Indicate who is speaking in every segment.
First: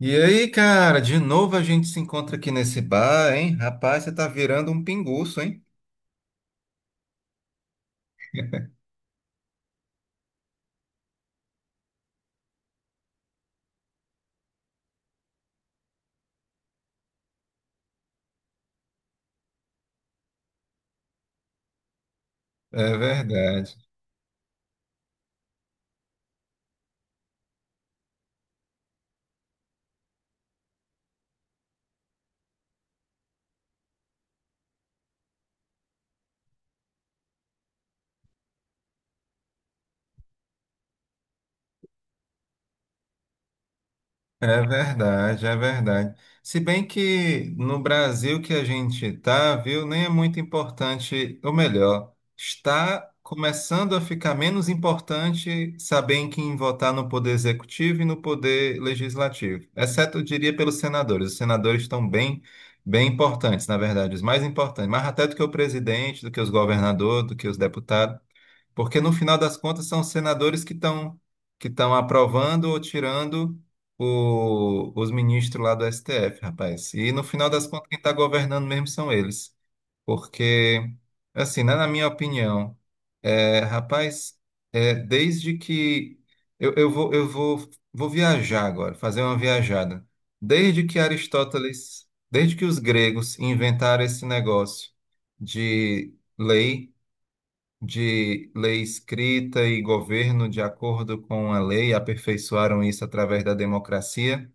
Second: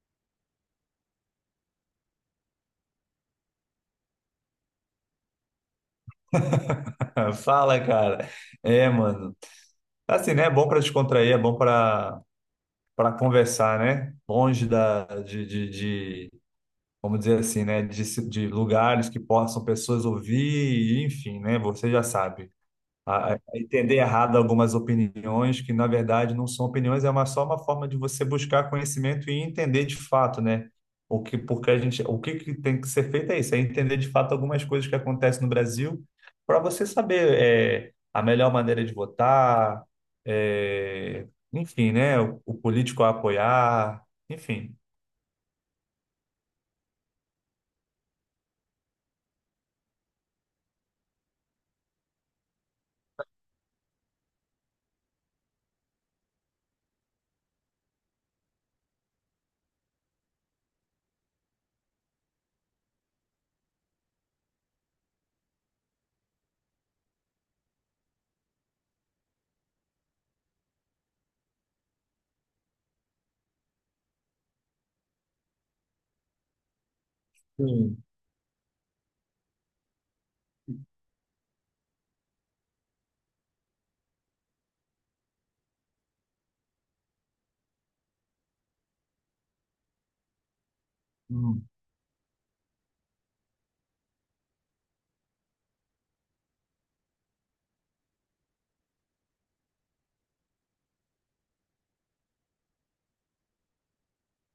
Speaker 1: E aí, cara, de novo a gente se encontra aqui nesse bar, hein? Rapaz, você tá virando um pinguço, hein?
Speaker 2: Fala, cara. É, mano. Assim, né? É bom pra descontrair, é bom pra para conversar, né? Longe da, de- vamos dizer assim, né? De lugares que possam pessoas ouvir, enfim, né? Você já sabe
Speaker 1: É
Speaker 2: a
Speaker 1: verdade.
Speaker 2: entender errado algumas opiniões que, na verdade, não são opiniões, é só uma forma de você buscar conhecimento e entender de fato, né? Porque a gente, o que tem que ser feito é isso, é entender de fato algumas coisas que acontecem no Brasil para você saber a melhor maneira de votar, é, enfim, né? O político a apoiar,
Speaker 1: É
Speaker 2: enfim.
Speaker 1: verdade, é verdade. Se bem que no Brasil que a gente está, viu, nem é muito importante, ou melhor, está começando a ficar menos importante saber em quem votar no poder executivo e no poder legislativo. Exceto, eu diria, pelos senadores. Os senadores estão bem, bem importantes, na verdade, os mais importantes, mais até do que o presidente, do que os governadores, do que os deputados. Porque no final das contas são os senadores que estão aprovando ou tirando os ministros lá do STF, rapaz. E no final das contas quem
Speaker 2: Sim.
Speaker 1: está governando mesmo são eles. Porque, assim, né, na minha opinião, rapaz, desde que vou viajar agora, fazer uma viajada. Desde que
Speaker 2: Hum.
Speaker 1: Aristóteles, desde que os gregos inventaram esse negócio de lei de lei escrita e governo de acordo com a lei, aperfeiçoaram isso através da democracia.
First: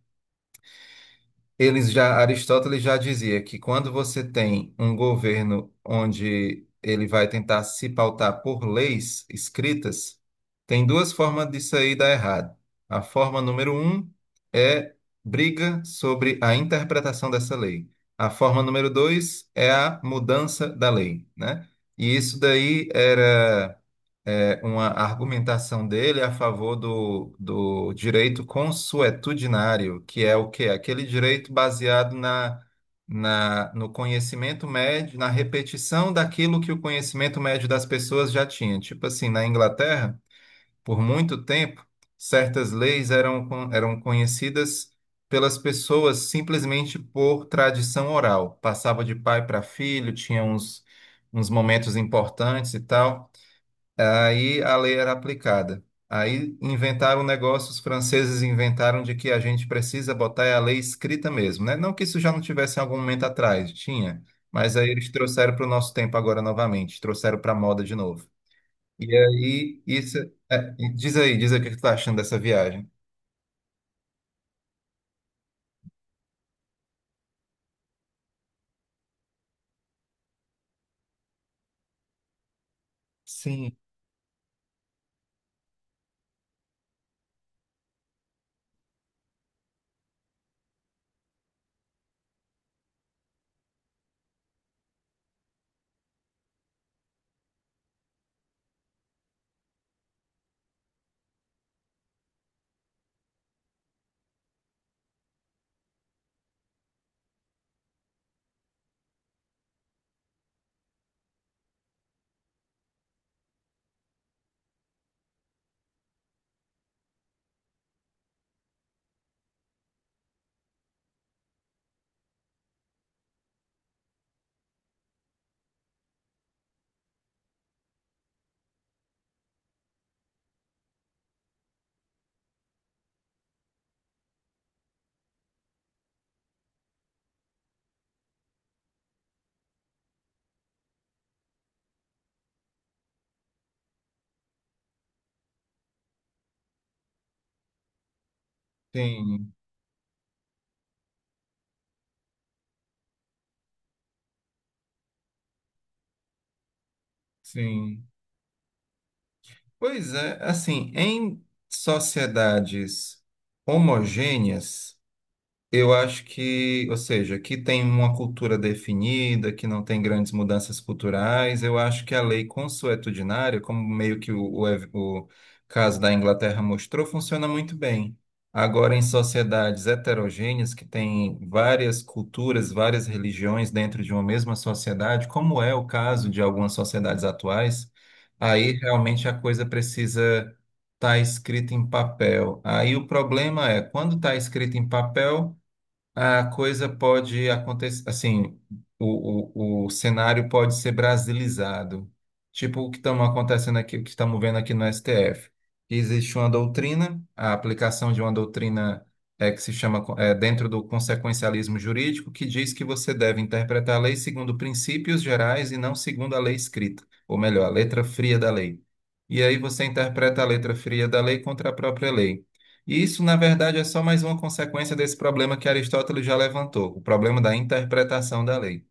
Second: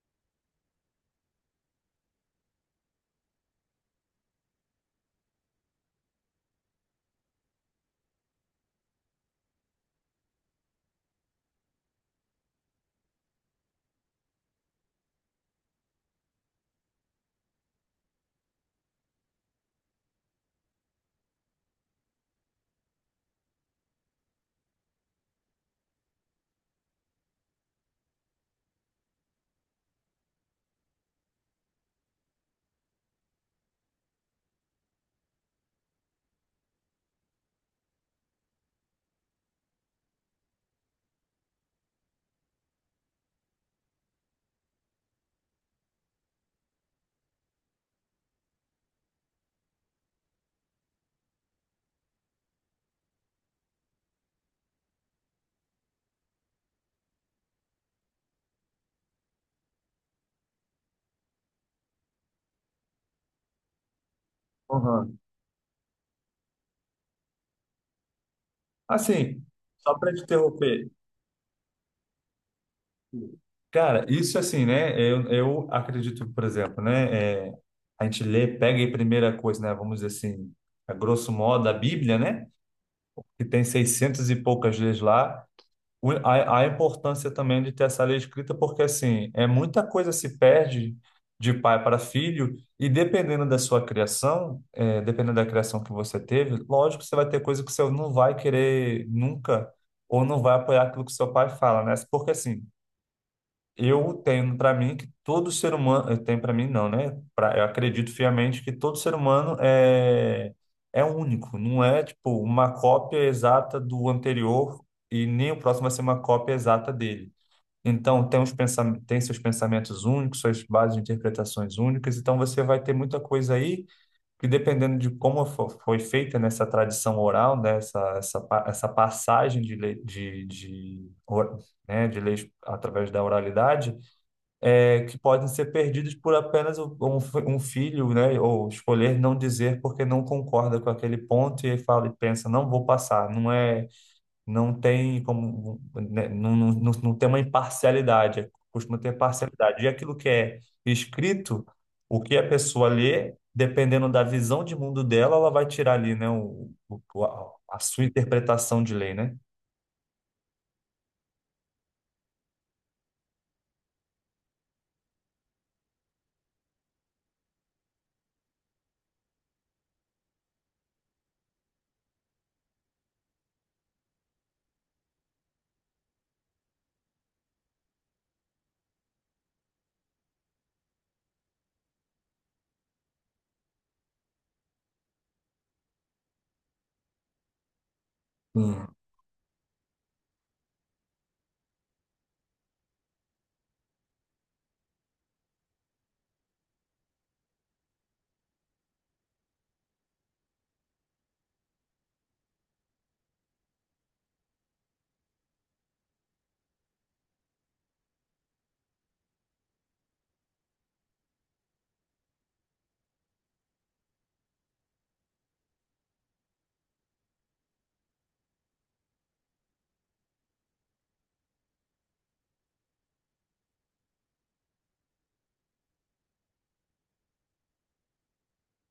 Speaker 1: Eles já, Aristóteles já dizia que, quando você tem um governo onde ele vai tentar se pautar por leis escritas, tem duas formas disso aí dar errado. A forma número um é briga sobre a interpretação dessa lei. A forma número dois é a mudança da lei, né? E isso daí era uma argumentação dele a favor do direito consuetudinário, que é o quê? Aquele direito baseado no conhecimento médio, na repetição daquilo que o conhecimento médio das pessoas já tinha. Tipo assim, na Inglaterra, por muito tempo, certas leis eram conhecidas pelas pessoas simplesmente por tradição oral. Passava de pai para filho, tinha uns momentos importantes e tal. Aí a lei era aplicada. Aí inventaram o negócio, os franceses inventaram de que a gente precisa botar a lei escrita mesmo, né? Não que isso já não tivesse em algum momento atrás, tinha, mas aí eles
Speaker 2: Uhum.
Speaker 1: trouxeram para o nosso tempo agora novamente, trouxeram para a moda de novo. E
Speaker 2: Assim,
Speaker 1: aí,
Speaker 2: só para
Speaker 1: isso.
Speaker 2: te
Speaker 1: é,
Speaker 2: interromper.
Speaker 1: diz aí, diz aí o que que tu tá achando dessa viagem.
Speaker 2: Cara, isso assim, né? Eu acredito, por exemplo, né? A gente lê, pega a primeira coisa, né? Vamos dizer assim, a grosso modo, a Bíblia, né? Que tem
Speaker 1: Sim,
Speaker 2: 600 e poucas leis lá. A importância também de ter essa lei escrita, porque assim, é muita coisa se perde de pai para filho, e dependendo da sua criação, dependendo da criação que você teve, lógico que você vai ter coisa que você não vai querer nunca, ou não vai apoiar aquilo que seu pai fala, né? Porque assim. Eu tenho para mim que todo ser humano, eu tenho para mim não, né? Eu acredito fiamente que todo ser humano é único, não é tipo uma cópia exata do anterior e nem o próximo vai ser uma cópia exata dele. Então tem seus pensamentos únicos, suas bases de interpretações únicas, então você vai ter muita coisa aí que dependendo de como foi feita nessa tradição oral, né? Essa passagem de, né? De leis através da oralidade que podem ser perdidos por apenas um filho, né? Ou escolher não dizer porque não concorda com aquele ponto e fala e pensa, não vou passar. Não é, não tem como, né, não tem uma imparcialidade, costuma ter
Speaker 1: sim,
Speaker 2: parcialidade. E aquilo que é escrito, o que a pessoa lê, dependendo da visão de mundo dela, ela vai tirar ali, né? A
Speaker 1: sim.
Speaker 2: sua interpretação de lei, né?
Speaker 1: Pois é, assim, em sociedades homogêneas. Eu acho que, ou seja, que tem uma cultura definida, que não tem grandes mudanças culturais. Eu acho que a lei consuetudinária, como meio que o caso da Inglaterra mostrou, funciona muito bem. Agora, em sociedades heterogêneas, que têm várias culturas, várias religiões dentro de uma mesma sociedade, como é o caso de algumas sociedades atuais, aí
Speaker 2: Hum,
Speaker 1: realmente a coisa precisa estar escrita em papel. Aí o problema é quando está escrito em papel. A coisa pode acontecer, assim, o cenário pode ser brasilizado. Tipo o que estamos acontecendo aqui, o que estamos vendo aqui no STF. Existe uma doutrina, a aplicação de uma doutrina, que se chama, dentro do consequencialismo jurídico, que diz que você deve interpretar a lei segundo princípios gerais e não segundo a lei escrita, ou melhor, a letra fria da lei. E aí você interpreta a letra fria da lei contra a própria lei. E isso, na verdade, é só mais uma consequência desse problema que Aristóteles já levantou, o problema da interpretação da lei.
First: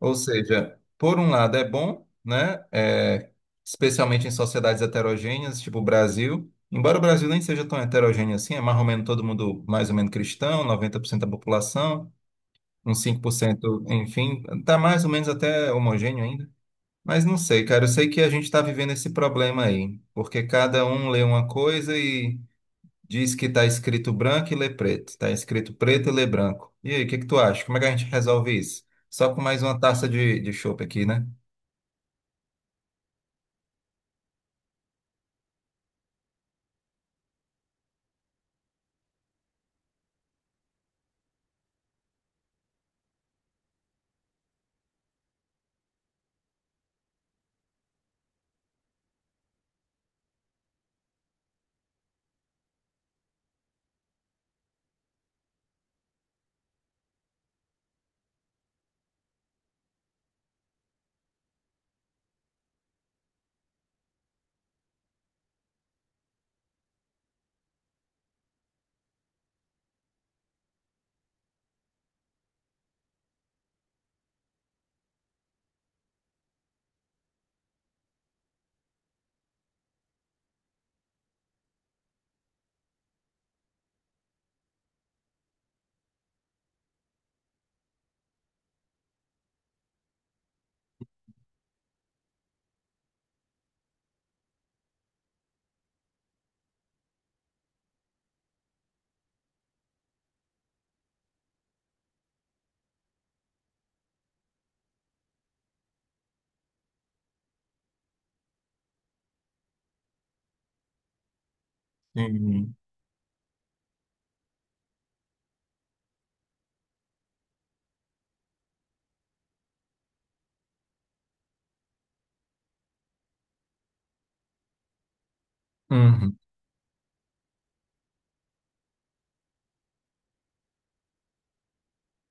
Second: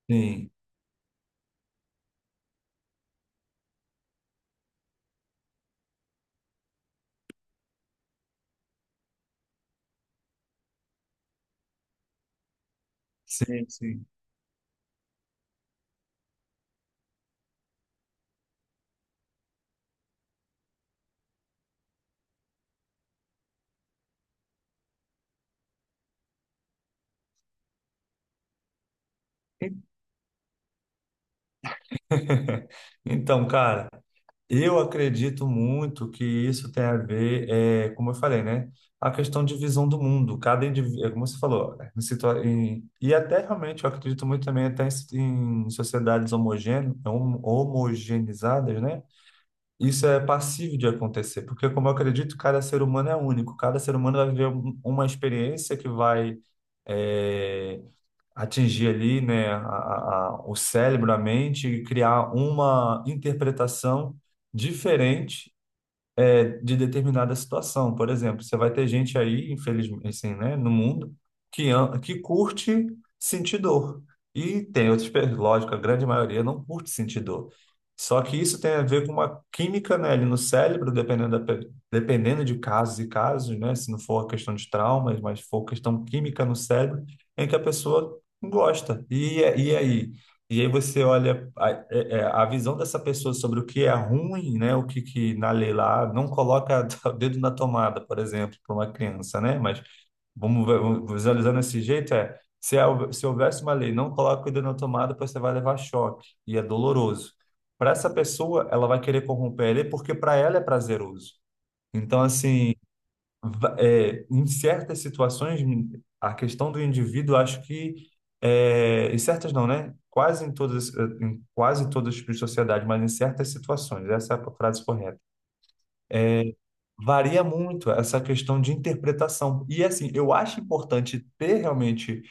Speaker 1: Ou
Speaker 2: Sim,
Speaker 1: seja, por um lado é bom, né? Especialmente em sociedades heterogêneas, tipo o Brasil. Embora o Brasil nem seja tão heterogêneo assim, é mais ou menos todo mundo mais ou menos cristão, 90% da população, uns 5%,
Speaker 2: sim,
Speaker 1: enfim, tá mais ou menos até homogêneo ainda. Mas não sei, cara, eu sei que a gente está vivendo esse problema aí, porque cada um lê uma coisa e diz que está escrito branco e lê preto. Está escrito preto e lê branco. E aí, o que que tu acha? Como é que a gente resolve isso? Só com mais uma
Speaker 2: sim.
Speaker 1: taça de chopp aqui, né?
Speaker 2: Então, cara. Eu acredito muito que isso tem a ver, é, como eu falei, né? A questão de visão do mundo. Cada indivíduo, como você falou, né, e até realmente eu acredito muito também até em, em sociedades homogeneizadas, né? Isso é passível de acontecer, porque como eu acredito, cada ser humano é único. Cada ser humano vai viver uma experiência que vai eh, atingir ali, né, o cérebro, a mente e criar uma interpretação diferente de determinada situação. Por exemplo, você vai ter gente aí, infelizmente, assim, né, no mundo, que curte sentir dor. E tem outras pessoas, lógico, a grande maioria não curte sentir dor. Só que isso tem a ver com uma química, né, ali no cérebro, dependendo de casos e casos, né, se não for questão de traumas, mas for questão química no cérebro, em que a pessoa gosta. E aí? E aí você olha é, a visão dessa pessoa sobre o que é ruim, né? O que na lei lá não coloca o dedo na tomada, por exemplo, para uma criança, né? Mas vamos visualizando desse jeito se, se houvesse uma lei, não coloca o dedo na tomada, pois você vai levar choque e é doloroso. Para essa pessoa, ela vai querer corromper a lei porque para ela é prazeroso. Então,
Speaker 1: Uhum.
Speaker 2: assim, em certas situações, a questão do indivíduo, acho que, em certas não, né? Quase em todas, em quase todos os tipos de sociedade, mas em certas situações, essa é a frase correta.
Speaker 1: Uhum.
Speaker 2: Varia muito essa questão de interpretação. E assim, eu acho importante ter realmente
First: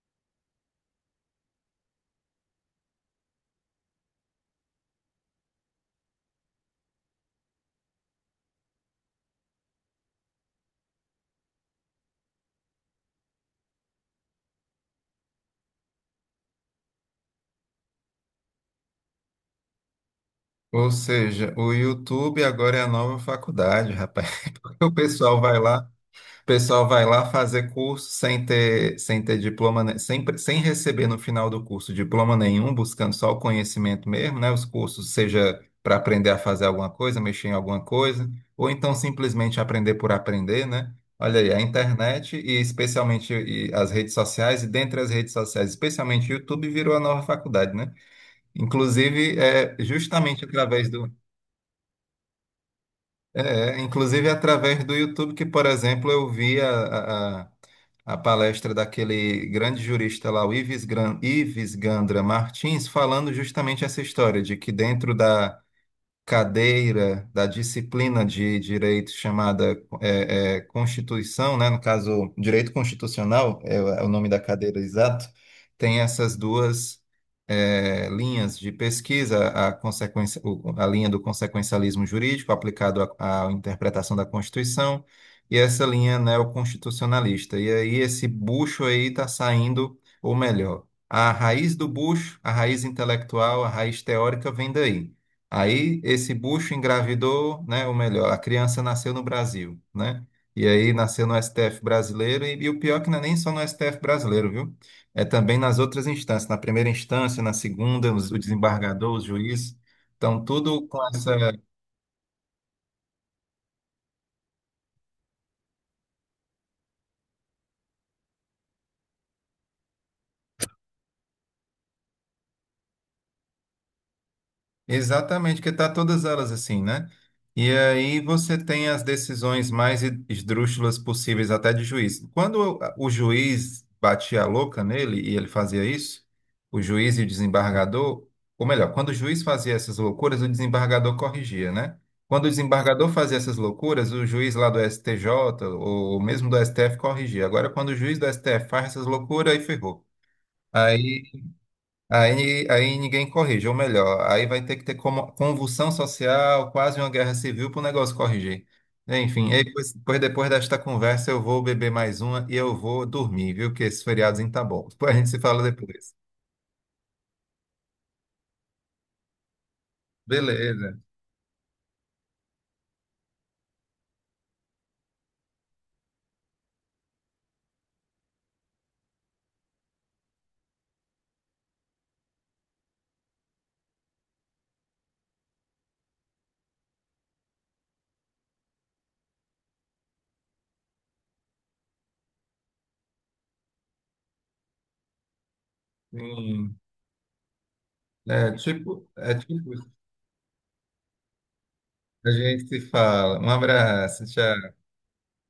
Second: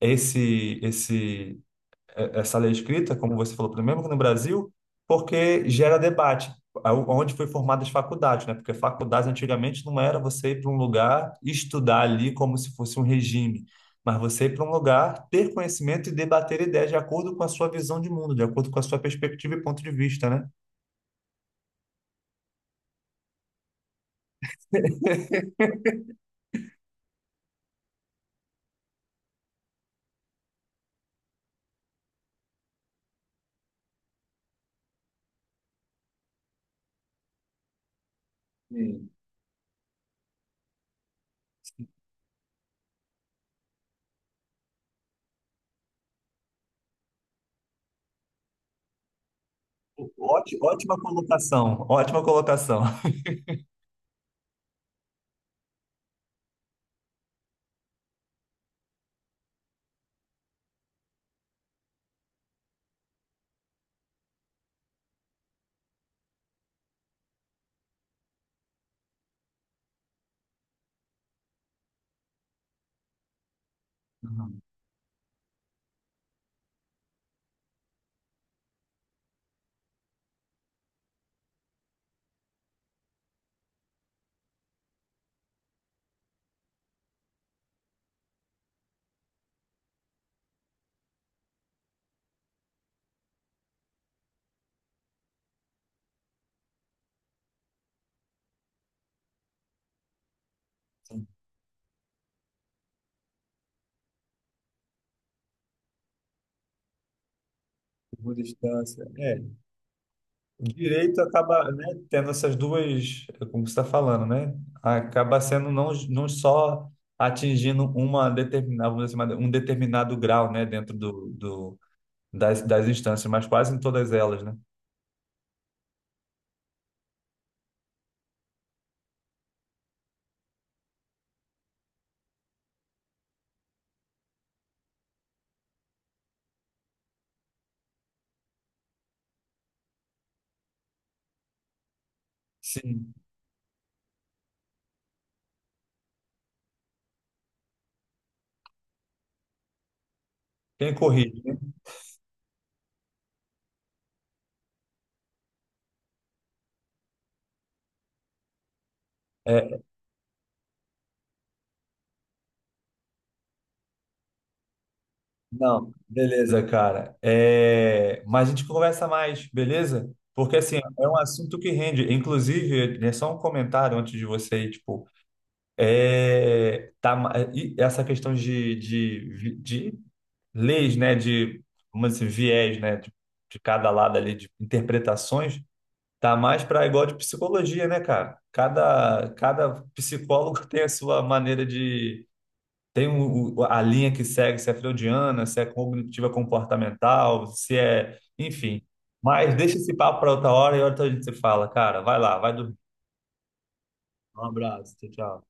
Speaker 2: esse, esse essa lei escrita, como você falou, primeiro que no Brasil, porque gera debate. Onde foi formadas as faculdades, né? Porque faculdades antigamente não era você ir para um lugar e estudar ali como se fosse um regime, mas você ir para um lugar, ter conhecimento e debater ideias de acordo com a sua visão de mundo, de acordo com a sua perspectiva e ponto de vista, né?
Speaker 1: Ou seja, o YouTube agora é a nova faculdade, rapaz. Porque o pessoal vai lá. O pessoal vai lá fazer curso sem ter diploma, né? Sem receber no final do curso diploma nenhum, buscando só o conhecimento mesmo, né? Os cursos, seja para aprender a fazer alguma coisa, mexer em alguma coisa, ou então
Speaker 2: Sim.
Speaker 1: simplesmente aprender por aprender, né? Olha aí, a internet e especialmente e as redes sociais, e dentre as redes sociais, especialmente o YouTube, virou a nova faculdade, né? Inclusive, é justamente através
Speaker 2: Ótima
Speaker 1: do,
Speaker 2: colocação, ótima colocação.
Speaker 1: inclusive através do YouTube, que, por exemplo, eu vi a palestra daquele grande jurista lá, o Ives, Ives Gandra Martins, falando justamente essa história de que dentro da cadeira da disciplina de direito chamada Constituição, né? No caso, direito constitucional é o nome da
Speaker 2: Aham.
Speaker 1: cadeira exato, tem essas duas linhas de pesquisa, a linha do consequencialismo jurídico aplicado à interpretação da Constituição e essa linha neoconstitucionalista. E aí esse bucho aí está saindo, ou melhor, a raiz do bucho, a raiz intelectual, a raiz teórica vem daí. Aí esse bucho engravidou, né? Ou melhor, a criança nasceu no Brasil, né? E aí nasceu no STF brasileiro, e o pior é que não é nem só no STF brasileiro, viu? É também nas outras instâncias, na primeira instância, na segunda,
Speaker 2: Boa
Speaker 1: o
Speaker 2: distância.
Speaker 1: desembargador, o
Speaker 2: É.
Speaker 1: juiz. Então, tudo com
Speaker 2: Direito
Speaker 1: essa.
Speaker 2: acaba, né, tendo essas duas, como você está falando, né? Acaba sendo não só atingindo uma determinada, vamos dizer assim, um determinado grau, né, das, das instâncias, mas quase em todas elas, né?
Speaker 1: Exatamente, porque tá todas elas assim, né? E aí você tem as decisões mais esdrúxulas possíveis até de juiz. Quando o juiz batia a louca nele e ele fazia isso, o juiz e o desembargador, ou melhor, quando o juiz fazia essas loucuras, o desembargador corrigia, né? Quando o desembargador
Speaker 2: Sim,
Speaker 1: fazia essas loucuras, o juiz lá do STJ ou mesmo do STF corrigia. Agora, quando o juiz do STF faz essas loucuras, aí ferrou.
Speaker 2: tem
Speaker 1: aí
Speaker 2: corrige, né?
Speaker 1: aí ninguém corrige, ou melhor, aí vai ter que ter convulsão social, quase uma guerra civil para o negócio corrigir. Enfim, e
Speaker 2: É,
Speaker 1: depois desta conversa eu vou beber mais uma e eu vou dormir, viu? Que esse feriadozinho tá bom. Depois a gente se fala
Speaker 2: não,
Speaker 1: depois.
Speaker 2: beleza, cara. É, mas a gente conversa mais, beleza? Porque, assim,
Speaker 1: Beleza.
Speaker 2: é um assunto que rende. Inclusive, é só um comentário antes de você ir, tipo, é, tá, e essa questão de leis, né, de, vamos dizer, assim, viés, né, de cada lado ali, de interpretações, tá mais para igual de psicologia, né, cara? Cada psicólogo tem a sua maneira de, tem a linha que segue, se é freudiana, se é cognitiva
Speaker 1: Sim.
Speaker 2: comportamental, se é, enfim. Mas deixa
Speaker 1: Isso.
Speaker 2: esse papo para outra hora e outra hora a gente se fala, cara. Vai
Speaker 1: A
Speaker 2: lá, vai
Speaker 1: gente
Speaker 2: dormir.
Speaker 1: se fala. Um abraço,
Speaker 2: Um
Speaker 1: tchau.
Speaker 2: abraço, tchau, tchau.